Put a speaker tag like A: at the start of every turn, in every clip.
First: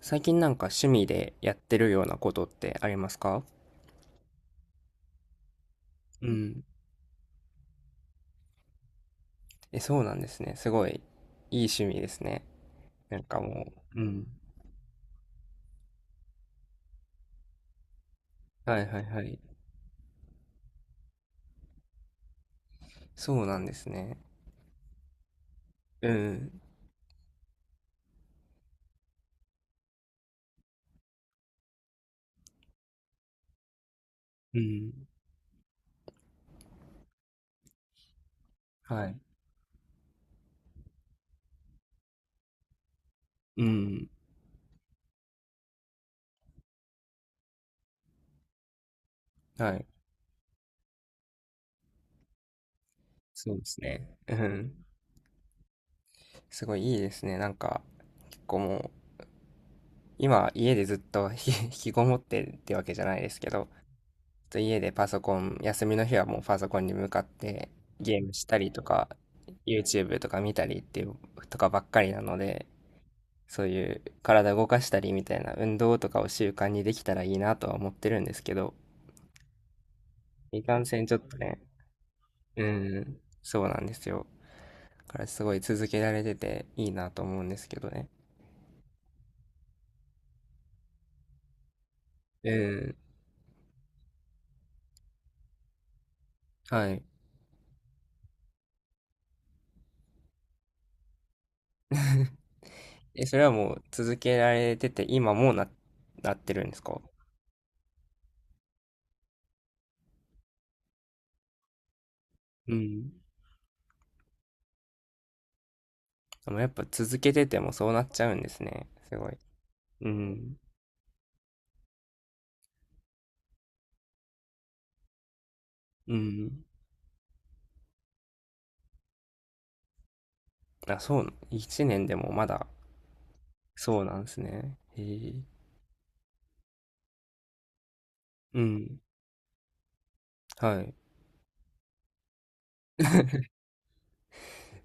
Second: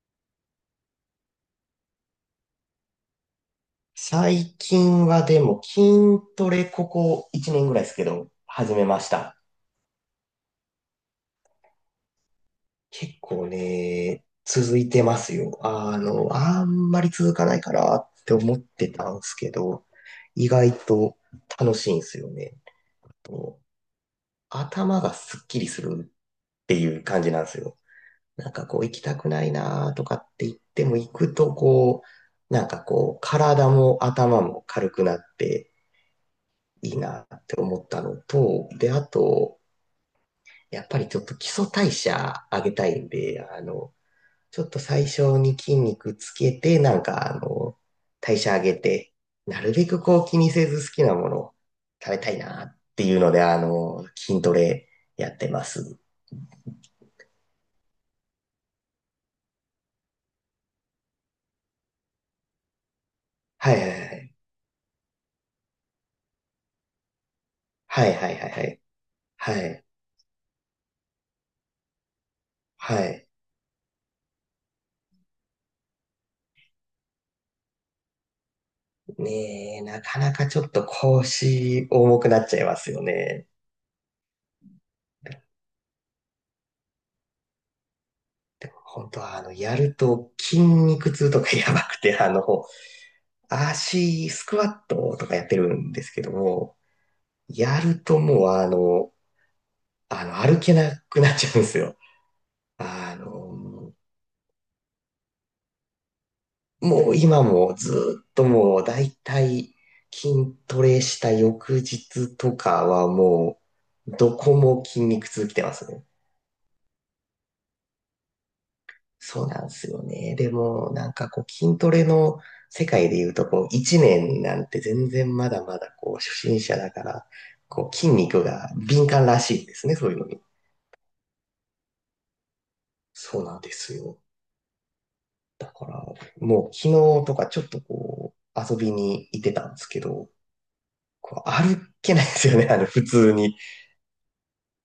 A: 最近なんか趣味でやってるようなことってありますか？
B: 最近はでも筋
A: う
B: ト
A: ん。
B: レここ1年ぐらいですけど、始めました。
A: え、そうなんですね。すごいいい趣味ですね。
B: 結
A: なんか
B: 構
A: もう、う
B: ね、
A: ん、
B: 続いてますよ。あんまり続かないかなって思っ
A: はい
B: て
A: はい
B: たん
A: は
B: です
A: い。
B: けど、意外と楽しいんですよね。
A: そうな
B: と
A: んですね。
B: 頭がすっきりす
A: う
B: る
A: ん。
B: っていう感じなんですよ。なんかこう行きたくないなとかって言っても行くとこう、なんかこう体も頭
A: う
B: も軽
A: ん、
B: くなっていいなって思ったのと、で、あ
A: はい。
B: と、やっぱりちょっと基礎代謝上げたいんで、
A: うん、
B: ちょっと最初に筋肉つけて、なんか、代謝上げて、なる
A: は
B: べ
A: い。
B: くこう気にせず好きなものを食べたいなっていうので、
A: そうですね。う
B: 筋ト
A: ん。
B: レやってます。
A: すごいいいですね。なんか、結構もう、今家でずっとひ 引きこもってってわけじゃないですけど、
B: はいはいはい。
A: と家でパソコン、休みの日はもうパソコンに向かって
B: はい
A: ゲー
B: は
A: ム
B: い
A: し
B: はい
A: た
B: は
A: り
B: い。
A: とか、
B: はい。
A: YouTube とか見たりっていうとかばっかりなので、
B: はい。
A: そういう体動かしたりみたいな運動とかを習慣にできたらいいなとは思ってるんですけど、
B: ねえ、なかなかち
A: い
B: ょっ
A: か
B: と
A: んせんちょっとね、
B: 腰重くなっちゃ
A: う
B: いますよ
A: ん、
B: ね。
A: そうなんですよ。だからすごい続けられてていいなと思うんですけどね。
B: 本当は、やると筋肉痛とかやばくて、
A: うん、
B: 足、スクワットとかやってるんですけども、
A: はい。
B: やるともう歩けなくなっちゃうんですよ。あ
A: え、それはもう
B: の、
A: 続けられてて今もうなってるんですか？
B: もう今もずっともうだいたい筋トレした翌日と
A: う
B: かは
A: ん。
B: もう、どこも筋肉痛きてますね。
A: でもやっぱ続けててもそうなっちゃうんですね。すごい。
B: そうなんですよ
A: う
B: ね。で
A: ん。
B: も、なんかこう筋トレの世界で言うと、こう1年なんて全然まだまだこ
A: う
B: う初心
A: ん。
B: 者だから、こう筋肉が敏感らしいですね、そういうのに。
A: あ、そう、1年でもまだ、
B: そうなんです
A: そうな
B: よ。
A: んですね。へえ。
B: だから、もう昨日とかちょっとこ
A: う
B: う、遊び
A: ん。
B: に行ってたんですけど、
A: はい。
B: こう歩けないですよね、普通に。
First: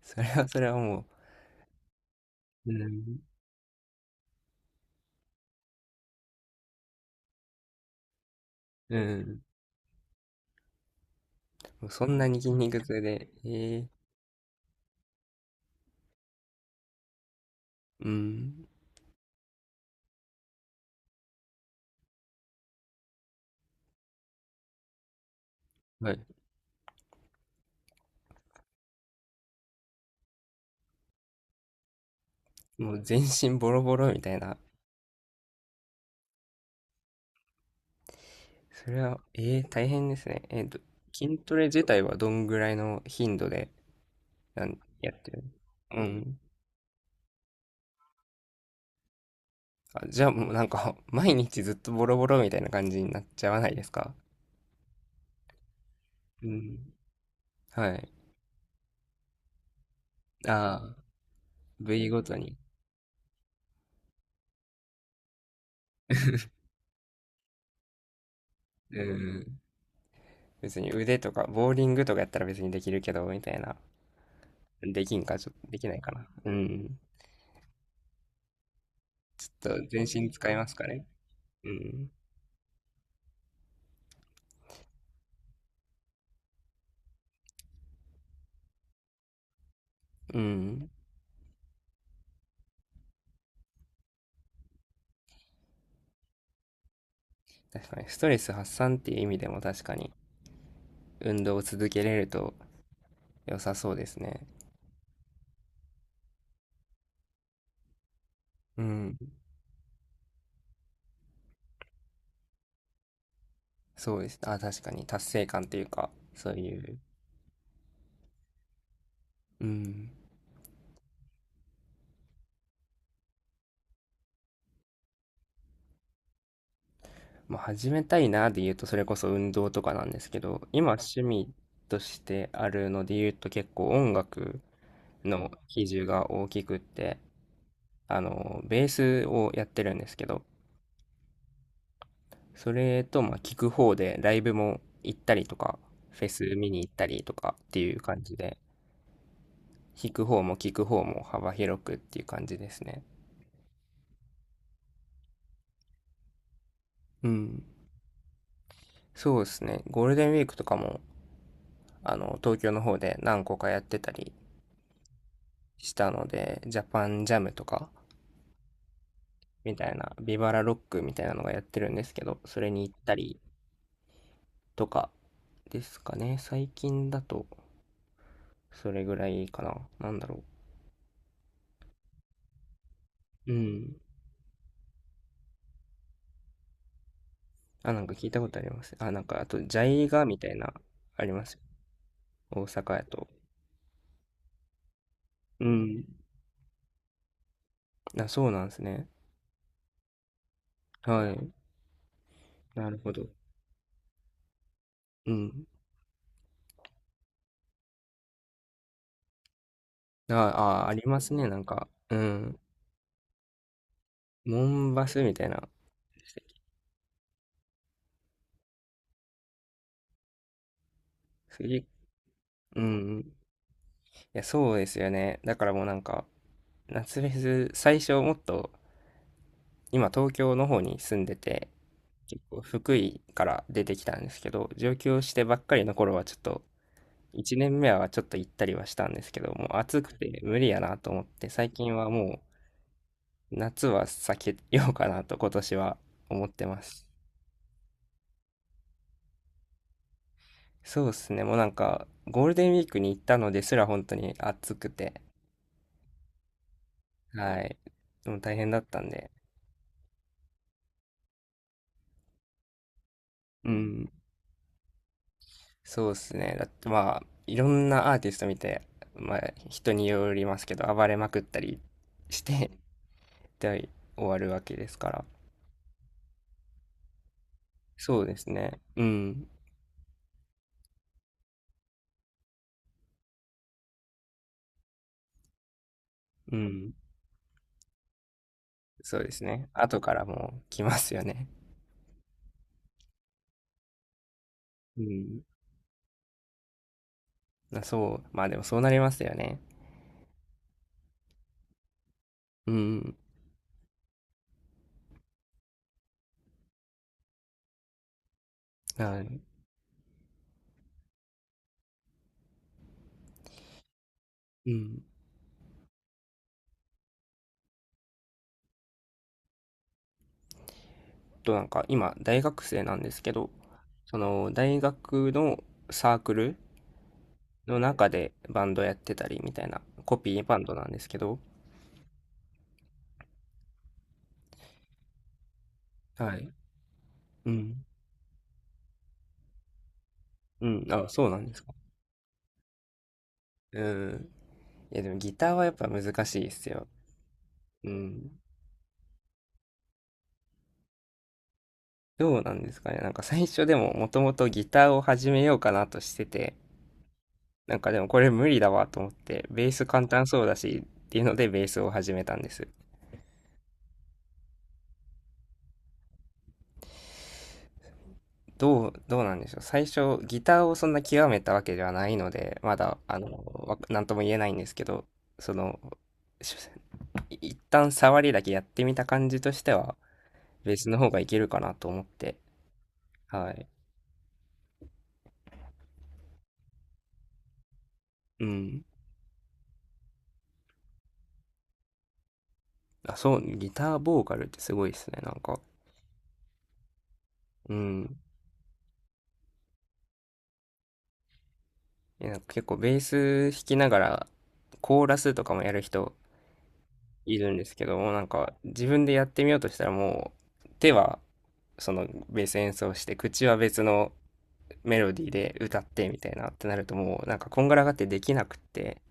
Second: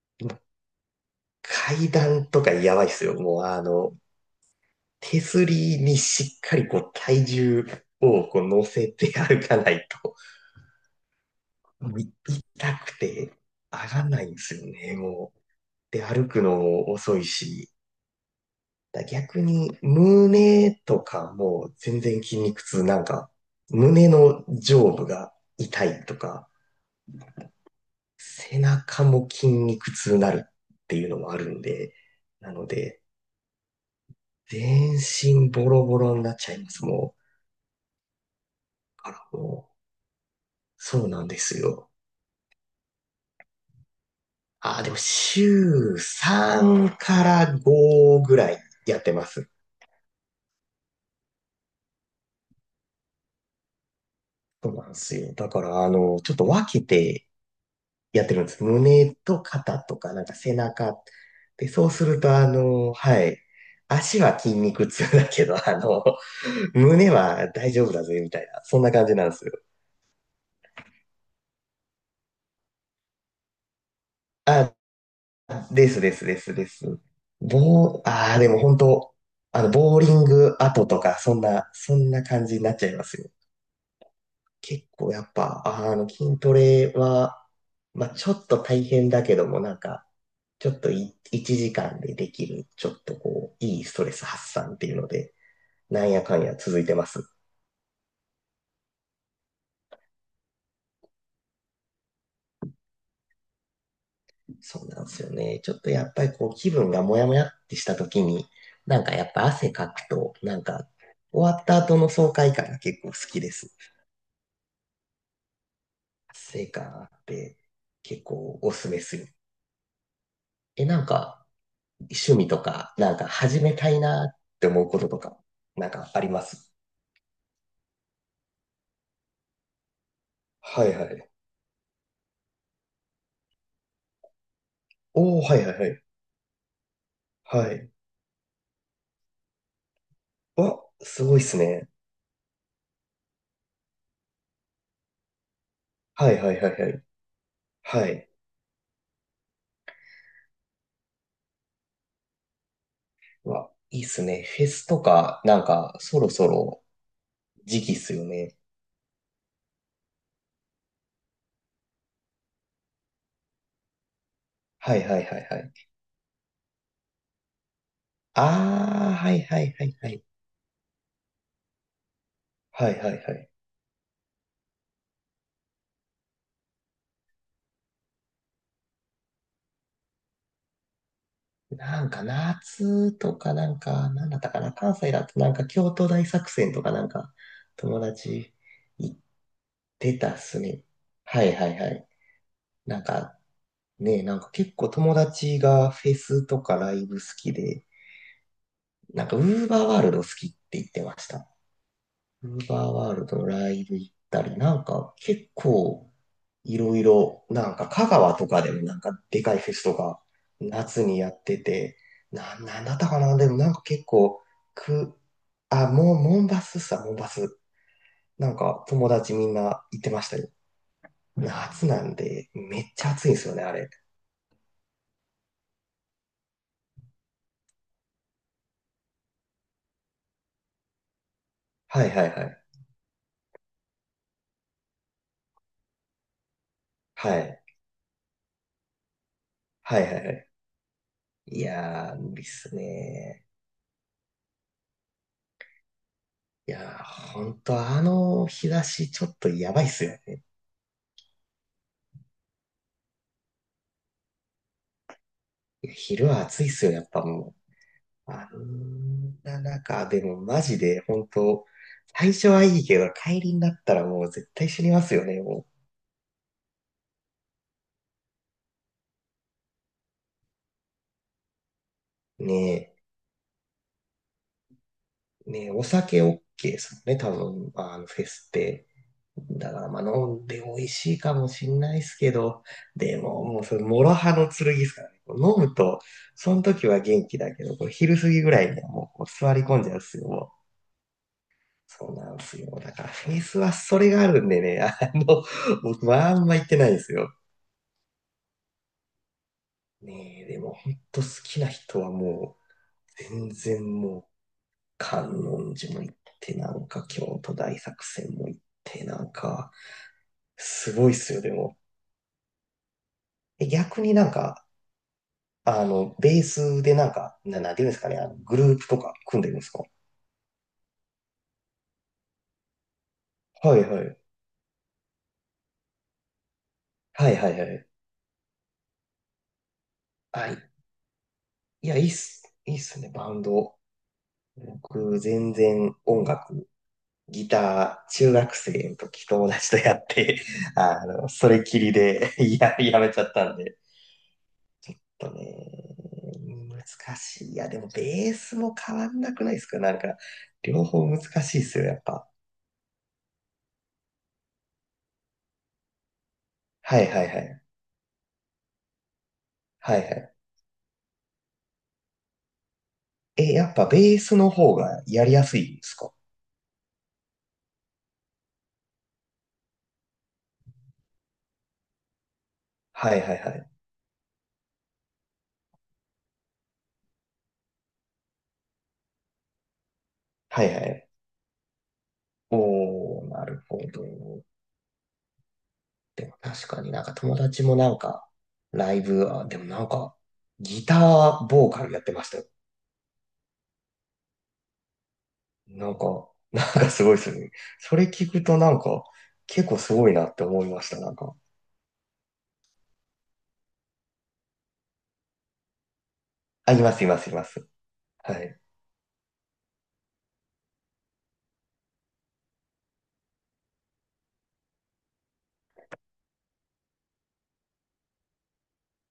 A: それはそれはも
B: 階段とか
A: う、
B: や
A: う
B: ばいっすよ。
A: ん。
B: もう手すりにしっかりこう体重をこう乗せ
A: う
B: て歩
A: ん。
B: かないと、
A: もう
B: もう
A: そ
B: い
A: んなに筋肉
B: 痛く
A: 痛で、
B: て
A: へえ。
B: 上がらないんですよね、もう。で、歩くのも遅いし、
A: うん。
B: だ逆に、胸とかもう全然筋肉痛、なんか、胸の上部が痛い
A: は
B: と
A: い。
B: か、背中も筋肉痛になるっていうのもあるんで、なの
A: もう
B: で、
A: 全身ボロボロみたいな。
B: 全身ボロボロになっちゃいます、もう。
A: それ
B: あ
A: は、
B: ら、
A: ええ、
B: もう、
A: 大変ですね。
B: そうなん
A: 筋
B: で
A: ト
B: す
A: レ自
B: よ。
A: 体はどんぐらいの頻度で、
B: あー、でも
A: やってる？
B: 週
A: うん。
B: 3から5ぐらいやってます。
A: じゃあもうなんか 毎日ずっとボロボロみたいな感じになっちゃわないですか？
B: そうなんですよ。だから、ちょっと
A: う
B: 分
A: ん。
B: けて
A: はい。
B: やってるんです。胸と肩とか、なんか背
A: ああ、
B: 中。で、そう
A: 部
B: す
A: 位
B: る
A: ご
B: と、
A: とに。
B: はい。足は筋肉痛だけど、胸は大丈夫だぜ、みたいな。そんな
A: う
B: 感じなんですよ。
A: ん。別に腕とか、ボーリングとかやったら別にできるけど、みたいな。
B: あ、
A: できんか、ちょっとでき
B: で
A: な
B: す
A: いか
B: です
A: な。
B: で
A: う
B: すです。
A: ん。
B: ボー、ああ、でも本当、
A: ちょっと
B: ボー
A: 全
B: リン
A: 身使い
B: グ
A: ます
B: 後
A: か
B: と
A: ね。
B: か、そん
A: う
B: な、そ
A: ん。
B: んな感じになっちゃいますよ。結構やっぱ、筋トレは、まあ、ちょっと大変だけども、なんか、
A: う
B: ちょっ
A: ん。
B: とい1時間でできる、ちょっとこう、いいストレス発散っていうので、なんやかんや続いてます。
A: 確かに、ストレス発散っていう意味でも確かに、運動を続けれると良さそうですね。
B: そうなんですよね。ちょっとやっぱりこう、気分がモヤモヤってした時に、
A: う
B: なんか
A: ん。
B: やっぱ汗かくと、なんか、終わった後の爽快感が結構好きです。
A: そうです。あ、確かに、達成感っていうか、そう
B: 成
A: い
B: 果
A: う。
B: あって結構おすすめする。
A: うん。
B: え、なんか、趣味とか、なんか始めたいなって思うこととか、なんかあります？
A: まあ、始めたいなで言うと、それこそ運動とかなんですけど、
B: は
A: 今
B: いは
A: 趣
B: い。
A: 味としてあるので言うと結構音楽
B: おー、
A: の
B: はいはい
A: 比
B: はい。
A: 重が大きくって、
B: はい。
A: あの、ベースをやってるんですけど、
B: わ、すごいっすね。
A: それと、まあ、聞く方でライブも行ったりとか、フェ
B: はいは
A: ス
B: いは
A: 見
B: い
A: に行
B: は
A: っ
B: い。
A: たりとかっていう
B: は
A: 感
B: い。
A: じで、弾く方も聞く方も幅広くっていう感じですね。
B: うわ、いいっすね。フェスとか、なんか、そろそろ
A: うん。
B: 時期っすよね。
A: そうですね。ゴールデンウィークとかも、あの、東京の方で何個かやってたり
B: はいはいはいはい。
A: したので、ジャパンジャムとか、
B: ああ、はいはい
A: み
B: は
A: た
B: い
A: い
B: は
A: な、
B: い。
A: ビバラロックみたいなのがやってるんですけど、それに
B: は
A: 行っ
B: いはい
A: た
B: は
A: り
B: い。
A: とかですかね。最近だと、それぐらいかな。なんだろ
B: なんか夏と
A: う。
B: か
A: う
B: なん
A: ん。
B: か、なんだったかな、関西だとなんか京都大作戦とかなんか、
A: あ、
B: 友
A: なんか聞いたこ
B: 達
A: とあります。あ、
B: 行っ
A: なんか、あと、ジャイ
B: て
A: ガ
B: たっ
A: みたい
B: す
A: な、
B: ね。
A: あり
B: は
A: ます
B: い
A: よ。
B: はいはい。
A: 大阪
B: な
A: や
B: ん
A: と。
B: かね、なんか結構友達
A: う
B: が
A: ん。
B: フェスとかライブ好きで、
A: あ、そうなんですね。
B: なんかウーバーワールド好きって言ってまし
A: は
B: た。
A: い。
B: ウーバー
A: なるほ
B: ワール
A: ど。
B: ドライブ行ったり、なんか
A: う
B: 結
A: ん。
B: 構いろいろ、なんか香川とかでもなんかでかいフェスとか
A: あ、あ、あり
B: 夏に
A: ま
B: や
A: す
B: っ
A: ね。な
B: て
A: んか、
B: て、
A: うん。
B: なんだったかなでもなんか結構、
A: モンバ
B: く、
A: スみたいな。
B: あ、もう、モンバス。なんか友達みんな行ってましたよ。
A: すげえ、
B: 夏なんで
A: う
B: めっ
A: んう
B: ちゃ
A: ん。
B: 暑いん
A: い
B: ですよね、あれ。
A: や、そうですよね。だからもうなんか、夏フェス、最初もっと今東京の方に住んでて、
B: はいはい
A: 結
B: は
A: 構
B: い。
A: 福井から出てきたんですけど、上京してばっかりの頃はちょっと、
B: は
A: 1
B: い。
A: 年目はちょっと行ったりはしたんですけど、もう
B: は
A: 暑
B: い
A: く
B: はいは
A: て
B: い。
A: 無理やなと思って、
B: い
A: 最近は
B: やー、無
A: も
B: 理っすね。
A: う夏は避けようかなと今年は思って
B: い
A: ま
B: やー、
A: す。
B: ほんとあの日差しちょっとやばいっすよ。
A: そうですね、もうなんかゴールデンウィークに行ったのですら本当に暑くて、
B: 昼は暑いっすよ、やっぱも
A: はい、で
B: う。
A: も
B: あ
A: 大変だったんで、
B: んな中、でもマジで、本当最初はいいけど、帰りに
A: う
B: なったら
A: ん。
B: もう絶対死にますよね、も
A: そうですね。だってまあ、いろんなアーティスト見て、まあ、人によりますけど、暴れまくったりし
B: う。
A: て、
B: ね
A: で、終わるわけですから。
B: え、ねえ、お酒 OK ですもんね、多分、
A: そ
B: フ
A: う
B: ェ
A: で
B: ス
A: す
B: っ
A: ね。
B: て。
A: うん。
B: だから、まあ、飲んで美味しいかもしんないっすけど、でも、もう、それ、諸刃の剣ですからね。こう飲むと、そ
A: う
B: の時
A: ん。
B: は元気だけど、こう昼過ぎぐらいにはもう、
A: そう
B: こう
A: です
B: 座り
A: ね。
B: 込んじゃうっ
A: 後か
B: す
A: ら
B: よ、も
A: もう
B: う。
A: 来ますよね。
B: そうなんですよ。だからフェイスはそれがあるんでね、
A: うん。
B: 僕はあんま行ってないんですよ。
A: まあそう。まあでもそうなりますよね。
B: ねえ、でも本当好きな人はも
A: うん。
B: う、全然もう、観音寺も行って、なんか京都大作戦も行って、な
A: は
B: ん
A: い。
B: か、すごいっすよ、でも。え逆になんか、
A: うん。
B: ベースでなんか、なんていうんですかね、グループとか組んでるんですか？
A: と、なんか今、大学生なんですけど、
B: はいは
A: そ
B: い。
A: の、大学のサークル
B: はいはいは
A: の
B: い。
A: 中でバンドやってたりみたいな、コピー
B: は
A: バン
B: い。
A: ドなんですけど、
B: いや、いいっす。いいっすね、バンド。僕、全然音
A: はい。
B: 楽ギ
A: うん。
B: ター、中学生の時友達とやって、
A: う ん。あ、そうなん
B: そ
A: で
B: れ
A: すか。
B: きりで やめちゃったんで。
A: うん。いや、でも
B: えっと
A: ギ
B: ね、
A: ターはやっぱ難しいですよ。
B: 難しい。いや、でも
A: う
B: ベ
A: ん。
B: ースも変わんなくないですか？なんか、両方難しいですよ、やっぱ。
A: どうなんですかね。なんか最初でももともとギターを始めようかなとしてて、
B: はいはいはい。
A: なんかでもこれ無理だわと思って、ベース
B: はい
A: 簡
B: は
A: 単
B: い。
A: そうだしっていうのでベースを始めたんです。
B: え、やっぱベースの方がやりやすいんですか？
A: どうなんでしょう。最初ギターをそんな極めたわけではないので、まだ、
B: は
A: あ
B: い
A: の、
B: はいはい。
A: なんとも言えないんですけど、その、し一旦触りだけやってみた感じとしては、
B: は
A: ベ
B: い
A: ー
B: は
A: スの
B: い。
A: 方がいけるかなと思って、
B: おー、な
A: は
B: る
A: い。
B: ほど。でも確かになんか友達もなんか、
A: うん。
B: ライブ、あ、でもなんか、ギターボーカルやってました？
A: あ、そう、ギターボーカルってすごいですね。なんか、
B: なんか、なんかすごいですよね。
A: う
B: それ
A: ん。
B: 聞くとなんか、結構すごいなって思いました、なんか。
A: え、なんか結構ベース弾きながら、コーラスとかもやる人
B: あ、います、います、い
A: い
B: ま
A: るんで
B: す。
A: すけども、なん
B: は
A: か
B: い。
A: 自分でやってみようとしたらもう、手はそのベース演奏して、口は別のメロディーで歌ってみたいなってなるともう、なんかこんがらがってできなくって、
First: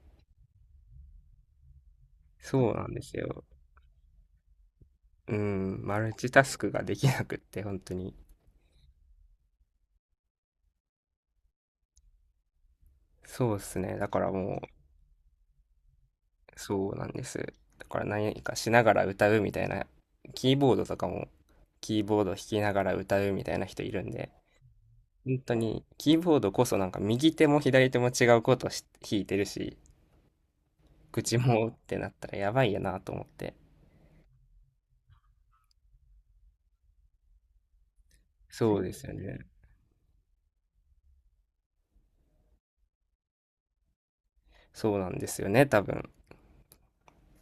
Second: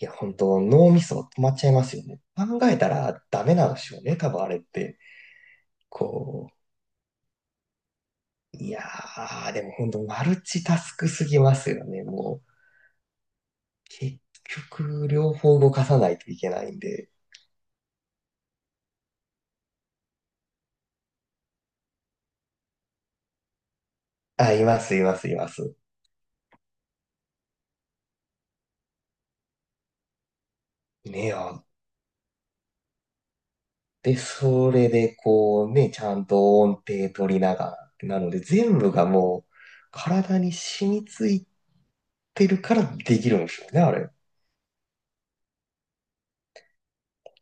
B: いや、本当脳みそ止まっちゃいますよね。考
A: そう
B: え
A: な
B: た
A: んです
B: ら
A: よ。
B: ダメなんでしょうね、多分あれって。
A: うん、マルチタ
B: こ
A: スクができなくって、本当に。
B: いやー、でも本当マルチタスクすぎますよね、もう。
A: そうですね。だ
B: 結
A: からもう、
B: 局、両方動かさないといけないん
A: そうな
B: で。
A: んです。だから何かしながら歌うみたいな、キーボードとかもキーボード弾きながら歌うみたいな人いるんで、
B: あ、います、います、い
A: 本
B: ま
A: 当
B: す。
A: にキーボードこそなんか右手も左手も違うこと弾いてるし、
B: ねえ、
A: 口
B: あ
A: もってなったらやばいやなと思って。
B: で、それでこうね、ちゃんと音程取りながらってなので、
A: そ
B: 全
A: うで
B: 部
A: す
B: が
A: よね。
B: もう体に染みついてるからできるんですよね、あれ。
A: そうなんですよね、多分。だ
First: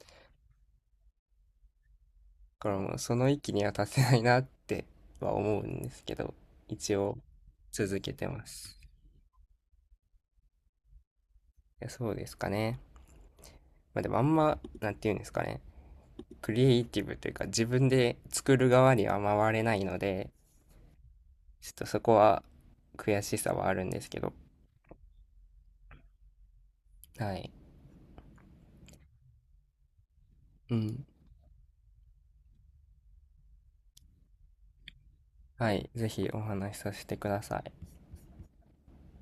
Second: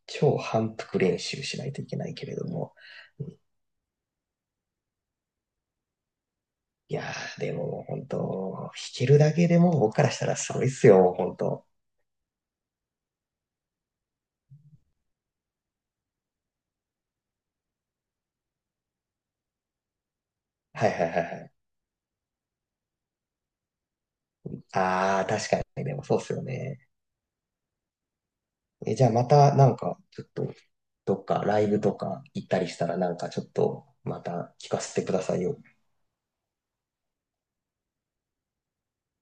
B: 超反復練習しないといけないけれど
A: か
B: も。
A: らもうそ
B: う
A: の
B: ん。
A: 域には達せないなっては思うんですけど、一
B: いや
A: 応
B: ー、でも
A: 続
B: 本
A: けてま
B: 当、弾
A: す。
B: けるだけでも僕からしたらすごいっすよ、本当。
A: いやそうですかね。まあでもあんま、なんて言うんですかね。クリエイティブというか自分で作る側には回れないので、
B: はいはいはいはい。
A: ちょっとそこは悔しさはあるんですけど、
B: ああ確かに、でもそうっすよね。
A: はい。
B: え、じゃあまたなんか、ちょっと、
A: うん。
B: どっかライブとか行ったりしたらなんかちょっと、また聞かせてくださいよ。
A: はい。ぜひお話しさせてください。